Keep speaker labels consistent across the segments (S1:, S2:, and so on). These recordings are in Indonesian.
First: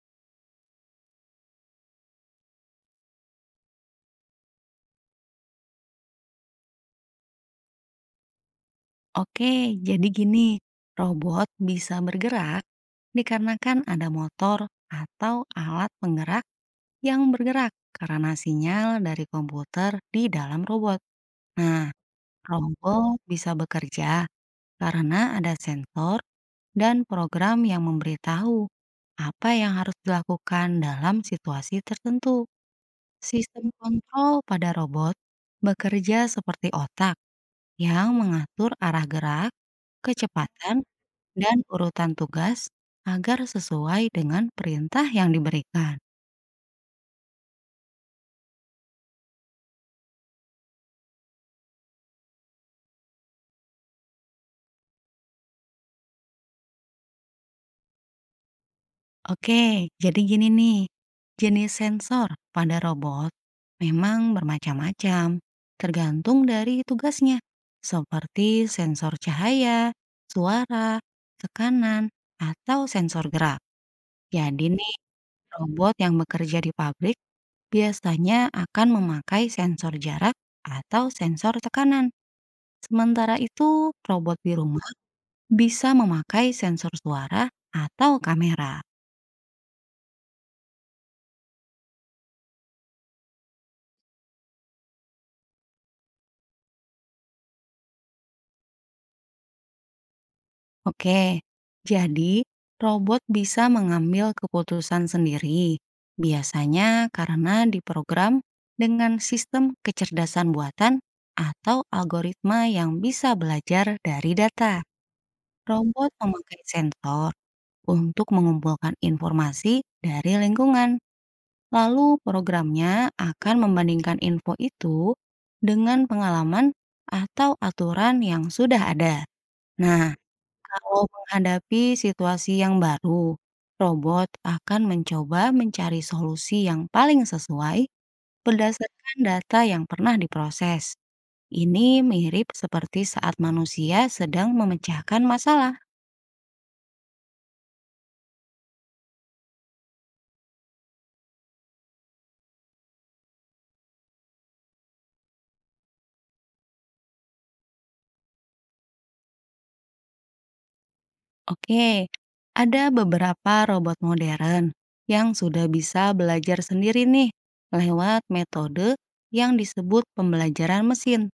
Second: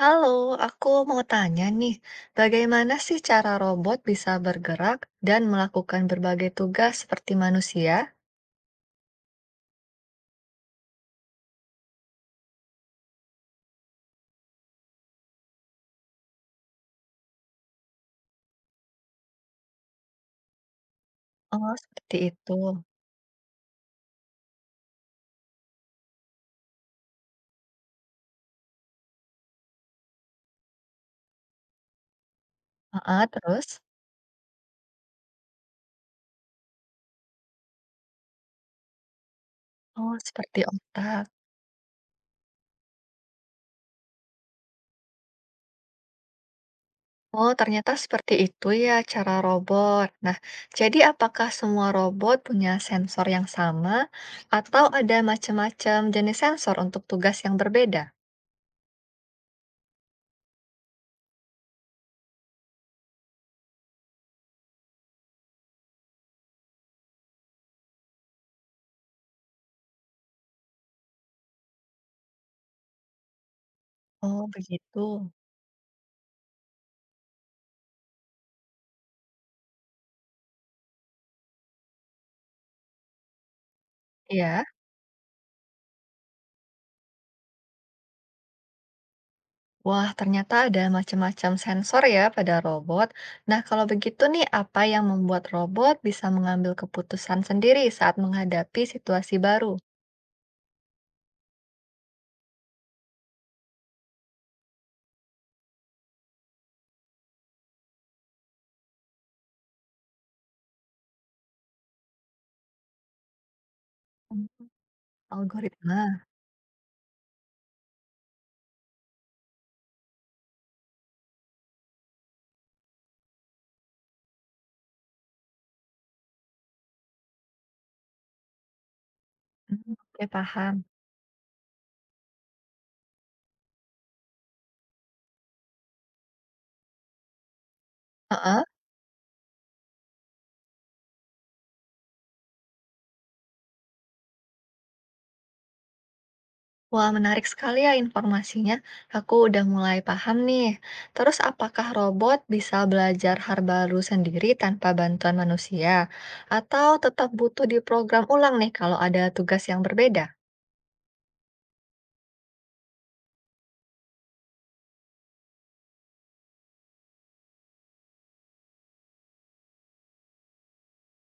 S1: Halo, aku mau tanya nih, bagaimana sih cara robot bisa bergerak dan melakukan berbagai tugas seperti manusia?
S2: Oke, jadi gini, robot bisa bergerak dikarenakan ada motor atau alat penggerak yang bergerak karena sinyal dari komputer di dalam robot.
S1: Oh,
S2: Nah,
S1: seperti itu.
S2: robot bisa bekerja karena ada sensor dan program yang memberitahu apa yang harus dilakukan dalam situasi tertentu.
S1: Ah,
S2: Sistem
S1: terus?
S2: kontrol pada robot bekerja seperti otak yang mengatur arah gerak,
S1: Oh, seperti
S2: kecepatan,
S1: otak.
S2: dan urutan tugas agar sesuai dengan perintah yang diberikan.
S1: Oh, ternyata seperti itu ya cara robot. Nah, jadi apakah semua robot punya sensor yang sama atau ada macam-macam jenis sensor untuk tugas yang berbeda?
S2: Oke, jadi gini nih, jenis sensor pada robot memang bermacam-macam, tergantung dari tugasnya, seperti sensor cahaya, suara, tekanan, atau sensor gerak.
S1: Oh,
S2: Jadi nih,
S1: begitu.
S2: robot yang bekerja di pabrik biasanya akan memakai sensor jarak atau sensor tekanan. Sementara itu, robot di
S1: Ya.
S2: rumah bisa memakai sensor suara atau kamera.
S1: Wah, ternyata ada macam-macam sensor ya pada robot. Nah, kalau begitu nih, apa yang membuat robot bisa mengambil keputusan sendiri saat menghadapi situasi baru?
S2: Oke, jadi robot bisa mengambil keputusan sendiri, biasanya karena diprogram dengan sistem kecerdasan buatan atau algoritma yang bisa belajar dari
S1: Hmm,
S2: data. Robot
S1: algoritma.
S2: memakai sensor untuk mengumpulkan informasi dari lingkungan. Lalu programnya akan membandingkan info itu dengan pengalaman atau aturan yang sudah ada.
S1: Hmm,
S2: Nah,
S1: oke, paham.
S2: kalau menghadapi situasi yang baru, robot akan mencoba mencari solusi yang paling sesuai
S1: Heeh.
S2: berdasarkan data yang pernah diproses. Ini mirip seperti saat manusia sedang memecahkan masalah.
S1: Wah, menarik sekali ya informasinya. Aku udah mulai paham nih. Terus, apakah robot bisa belajar hal baru sendiri tanpa bantuan manusia? Atau tetap butuh diprogram ulang nih kalau ada tugas yang berbeda?
S2: Oke, ada beberapa robot modern yang sudah bisa belajar sendiri nih lewat metode yang disebut pembelajaran mesin.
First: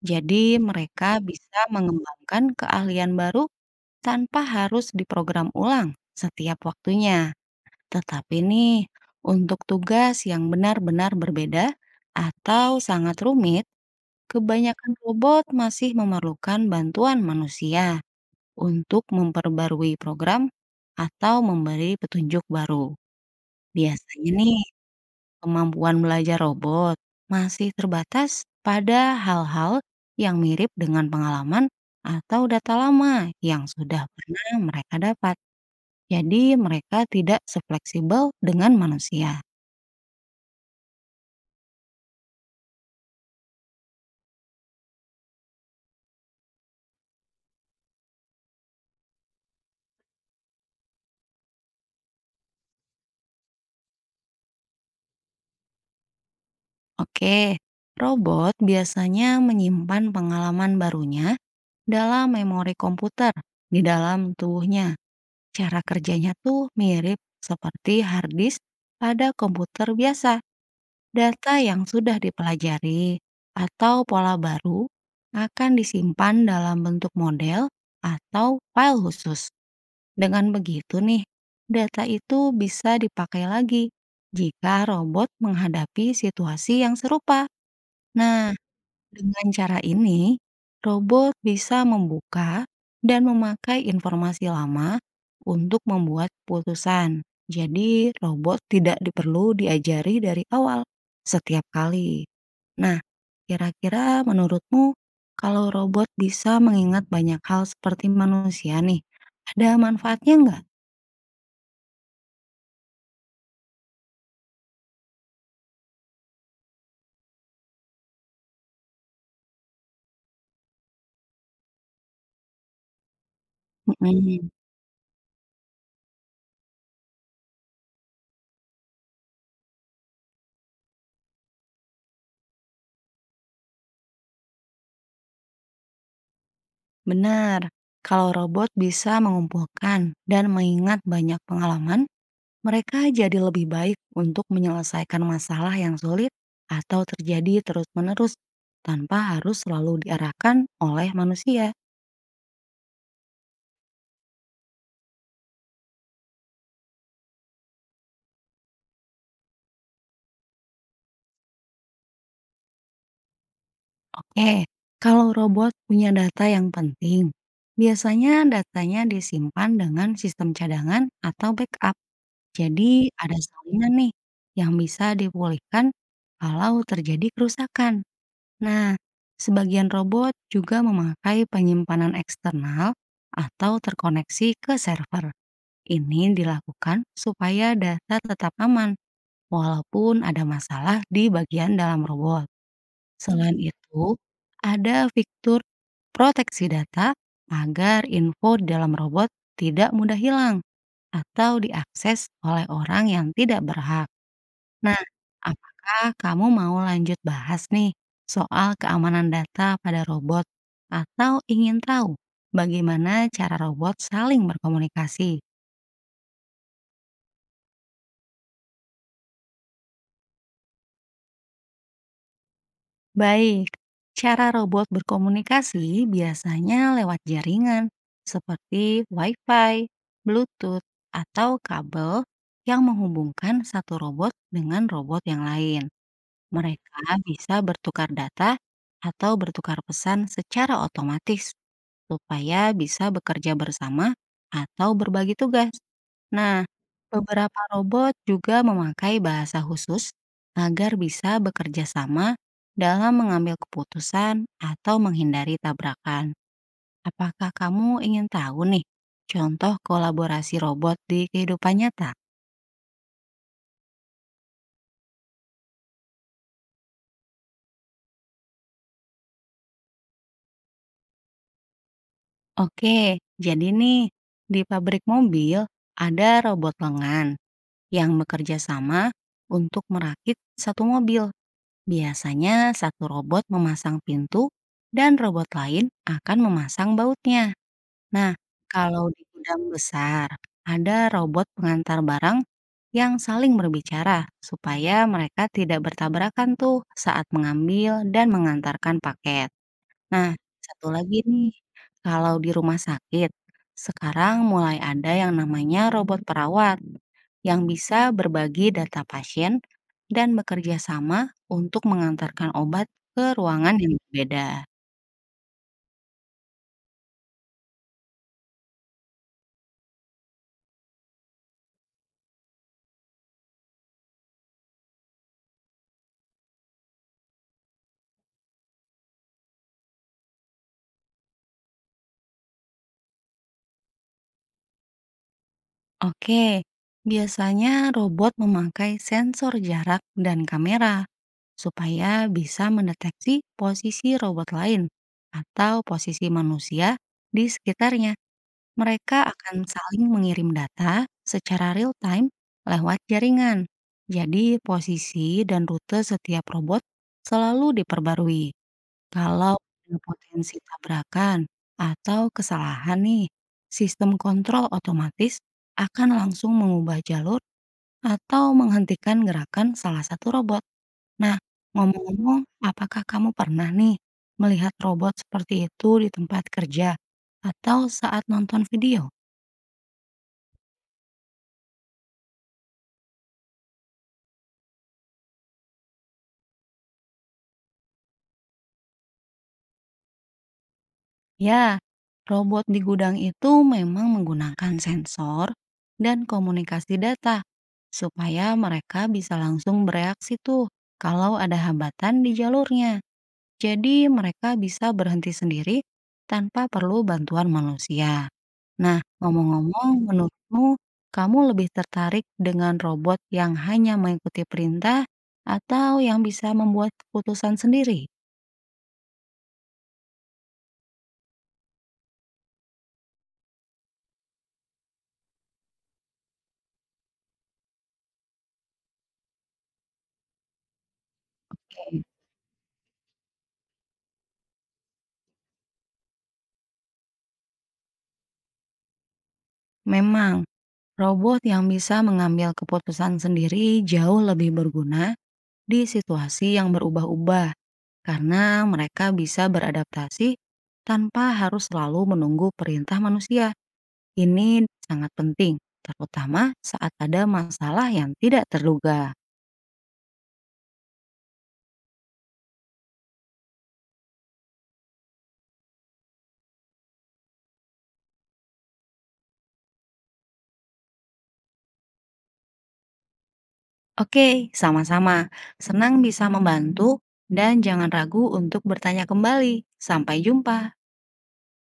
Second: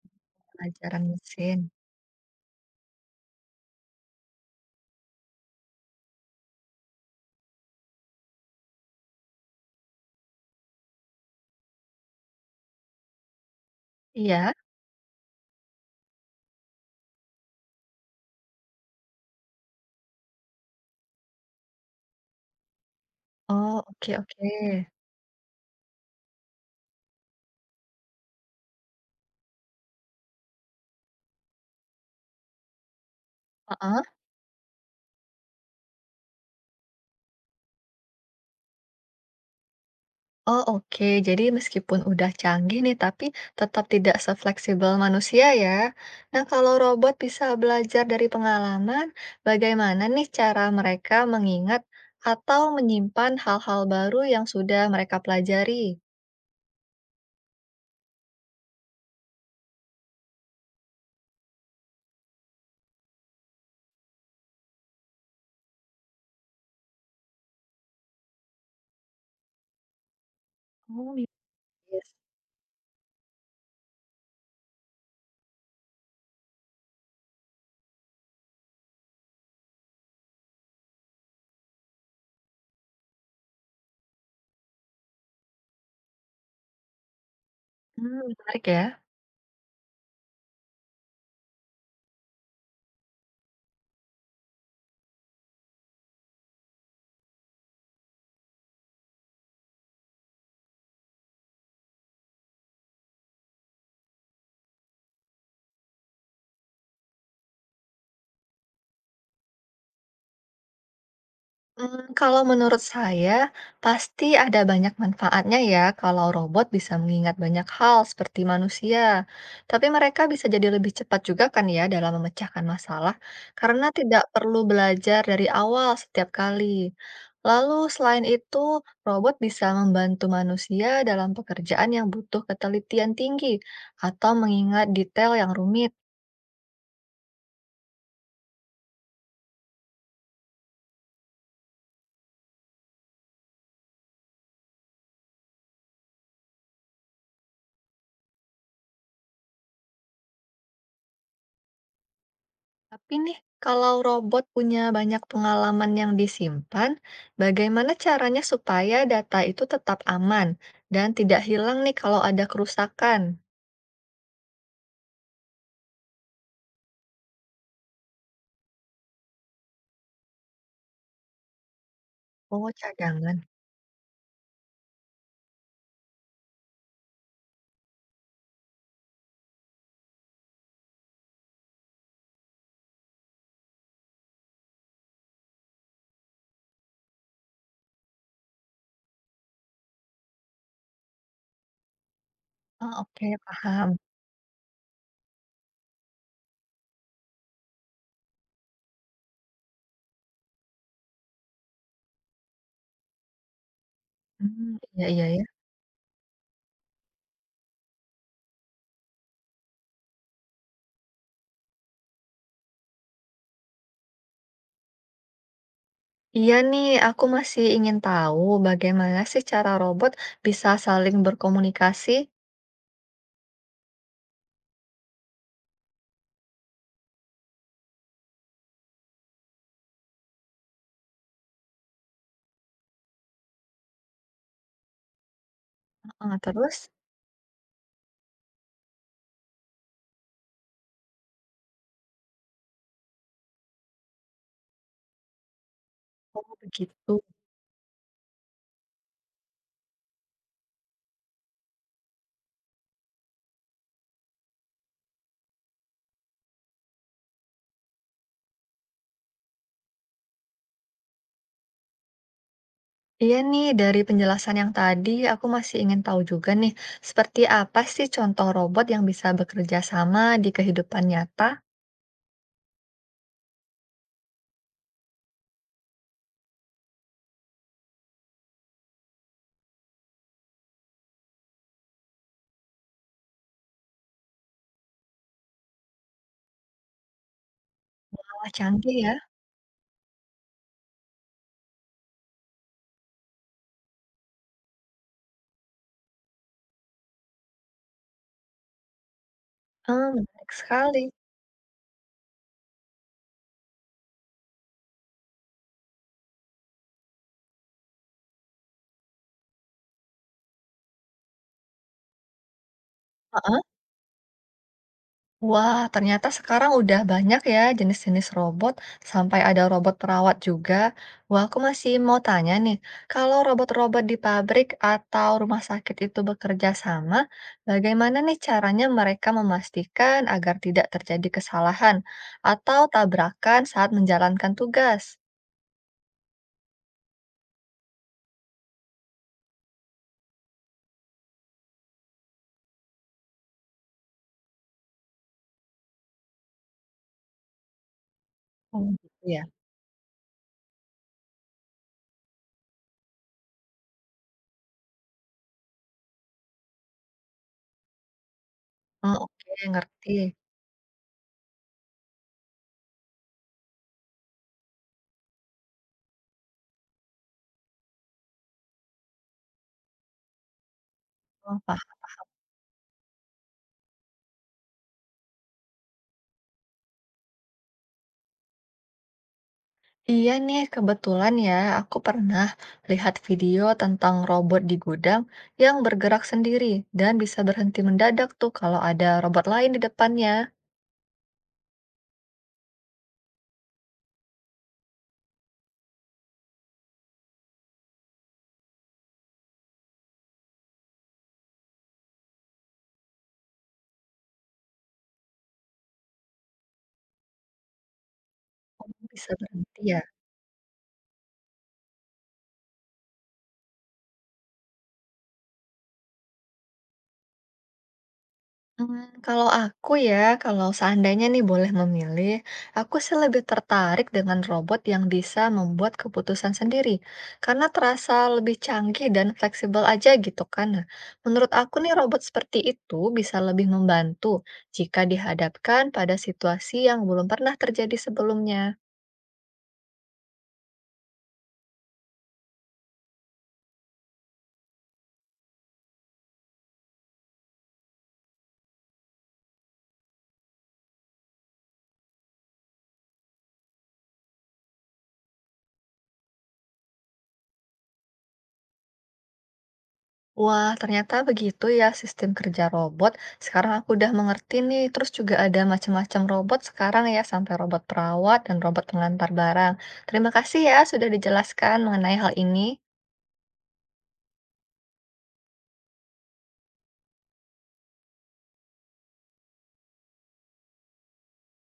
S2: Jadi
S1: Ajaran
S2: mereka bisa
S1: mesin.
S2: mengembangkan keahlian baru tanpa harus diprogram ulang setiap waktunya. Tetapi nih, untuk tugas yang benar-benar berbeda atau sangat rumit,
S1: Iya.
S2: kebanyakan robot masih memerlukan bantuan manusia untuk memperbarui program atau memberi petunjuk baru.
S1: Oh, oke,
S2: Biasanya
S1: oke.
S2: nih, kemampuan belajar robot masih terbatas pada hal-hal yang mirip dengan pengalaman atau data lama yang
S1: Heeh.
S2: sudah pernah mereka dapat. Jadi mereka tidak sefleksibel dengan manusia.
S1: Oh, oke. Jadi meskipun udah canggih nih, tapi tetap tidak sefleksibel manusia ya. Nah, kalau robot bisa belajar dari pengalaman, bagaimana nih cara mereka mengingat atau menyimpan hal-hal baru yang sudah mereka pelajari?
S2: Oke, robot biasanya menyimpan pengalaman barunya dalam memori komputer di dalam tubuhnya. Cara kerjanya tuh mirip seperti hard disk pada komputer biasa.
S1: Oh, iya.
S2: Data yang
S1: Yes.
S2: sudah dipelajari atau pola baru akan disimpan dalam bentuk model atau file khusus. Dengan begitu nih, data itu bisa dipakai lagi jika robot menghadapi situasi yang serupa.
S1: Hmm,
S2: Nah,
S1: menarik ya.
S2: dengan cara ini, robot bisa membuka dan memakai informasi lama untuk membuat keputusan. Jadi, robot tidak perlu diajari dari awal setiap kali. Nah, kira-kira menurutmu kalau robot bisa mengingat banyak hal seperti manusia nih, ada manfaatnya nggak?
S1: Kalau menurut saya, pasti ada banyak manfaatnya ya kalau robot bisa mengingat banyak hal seperti manusia. Tapi mereka bisa jadi lebih cepat juga kan ya dalam memecahkan masalah, karena tidak
S2: Mm-mm.
S1: perlu belajar dari awal setiap kali. Lalu selain itu, robot bisa membantu manusia dalam pekerjaan yang butuh ketelitian tinggi atau mengingat detail yang rumit.
S2: Benar, kalau robot bisa mengumpulkan dan mengingat banyak pengalaman, mereka jadi lebih baik untuk menyelesaikan masalah yang sulit atau terjadi terus-menerus tanpa harus selalu diarahkan oleh manusia.
S1: Tapi nih, kalau robot punya banyak pengalaman yang disimpan, bagaimana caranya supaya data itu tetap aman dan tidak hilang nih kalau ada kerusakan?
S2: Oke, kalau robot punya data yang penting, biasanya datanya disimpan dengan sistem cadangan atau backup.
S1: Oh,
S2: Jadi ada
S1: cadangan.
S2: salinan nih yang bisa dipulihkan kalau terjadi kerusakan. Nah, sebagian robot juga memakai penyimpanan eksternal atau terkoneksi ke server. Ini dilakukan supaya data tetap aman walaupun ada masalah di bagian dalam robot.
S1: Oh, oke,
S2: Selain
S1: paham.
S2: itu, ada fitur proteksi data agar info di dalam robot tidak mudah hilang atau diakses oleh orang yang tidak berhak.
S1: Hmm,
S2: Nah,
S1: iya, iya, ya.
S2: apakah kamu mau lanjut bahas nih soal keamanan data pada robot atau ingin tahu bagaimana cara robot saling berkomunikasi?
S1: Iya nih, aku masih ingin tahu bagaimana sih cara robot bisa saling berkomunikasi.
S2: Baik, cara robot berkomunikasi biasanya lewat jaringan seperti Wi-Fi, Bluetooth, atau kabel yang menghubungkan satu robot dengan robot yang lain.
S1: Ah, terus?
S2: Mereka bisa bertukar data atau bertukar pesan secara otomatis supaya bisa bekerja bersama atau berbagi tugas.
S1: Oh,
S2: Nah,
S1: begitu.
S2: beberapa robot juga memakai bahasa khusus agar bisa bekerja sama dalam mengambil keputusan atau menghindari tabrakan. Apakah kamu ingin tahu nih contoh kolaborasi robot di kehidupan nyata?
S1: Iya nih, dari penjelasan yang tadi, aku masih ingin tahu juga nih, seperti apa sih contoh robot yang bisa bekerja sama di kehidupan nyata?
S2: Oke, jadi nih di pabrik mobil ada robot lengan yang bekerja sama untuk merakit satu mobil. Biasanya satu robot memasang pintu dan robot lain akan memasang bautnya. Nah,
S1: Malah canggih
S2: kalau
S1: ya.
S2: di gudang besar ada robot pengantar barang yang saling berbicara supaya mereka tidak bertabrakan tuh saat mengambil dan mengantarkan paket.
S1: Hmm,
S2: Nah,
S1: menarik
S2: satu
S1: sekali.
S2: lagi nih, kalau di rumah sakit, sekarang mulai ada yang namanya robot perawat yang bisa berbagi data pasien dan bekerja sama untuk mengantarkan obat ke
S1: Heeh.
S2: ruangan yang berbeda.
S1: Wah, ternyata sekarang udah banyak ya jenis-jenis robot, sampai ada robot perawat juga. Wah, aku masih mau tanya nih, kalau robot-robot di pabrik atau rumah sakit itu bekerja sama, bagaimana nih caranya mereka memastikan agar tidak terjadi kesalahan atau tabrakan saat menjalankan tugas?
S2: Oke, biasanya robot memakai sensor jarak dan kamera supaya bisa mendeteksi posisi robot lain atau posisi manusia di sekitarnya.
S1: Oh,
S2: Mereka
S1: gitu ya.
S2: akan saling mengirim data secara real time lewat jaringan. Jadi, posisi dan rute setiap robot selalu diperbarui.
S1: Oh,
S2: Kalau
S1: oke,
S2: ada
S1: ngerti.
S2: potensi tabrakan atau kesalahan nih, sistem kontrol otomatis akan langsung mengubah jalur atau menghentikan gerakan salah satu robot. Nah,
S1: Oh, paham.
S2: ngomong-ngomong, apakah kamu pernah nih melihat robot seperti itu di tempat kerja atau saat nonton video?
S1: Iya nih, kebetulan ya, aku pernah lihat video tentang robot di gudang yang bergerak sendiri dan bisa berhenti mendadak tuh kalau ada robot lain di depannya.
S2: Ya, robot di gudang itu memang menggunakan sensor dan komunikasi data supaya mereka bisa langsung bereaksi tuh kalau ada hambatan di jalurnya. Jadi mereka bisa berhenti sendiri tanpa perlu bantuan manusia. Nah,
S1: Bisa berhenti ya.
S2: ngomong-ngomong, menurutmu kamu lebih tertarik dengan robot yang hanya mengikuti perintah atau yang bisa membuat keputusan sendiri?
S1: Kalau aku ya, kalau seandainya nih boleh memilih, aku sih lebih tertarik dengan robot yang bisa membuat keputusan sendiri, karena terasa lebih canggih dan fleksibel aja gitu kan. Nah, menurut aku nih
S2: Oke.
S1: robot seperti itu bisa lebih membantu jika dihadapkan pada situasi yang belum pernah terjadi sebelumnya.
S2: Memang robot yang bisa mengambil keputusan sendiri jauh lebih berguna di situasi yang berubah-ubah karena mereka bisa beradaptasi tanpa harus selalu menunggu perintah manusia. Ini sangat penting, terutama saat ada masalah yang tidak terduga.
S1: Wah, ternyata begitu ya sistem kerja robot. Sekarang aku udah mengerti nih. Terus juga ada macam-macam robot sekarang ya, sampai robot perawat dan robot pengantar barang. Terima kasih ya sudah dijelaskan mengenai hal ini.
S2: Oke, sama-sama. Senang bisa membantu dan jangan ragu untuk bertanya kembali. Sampai jumpa.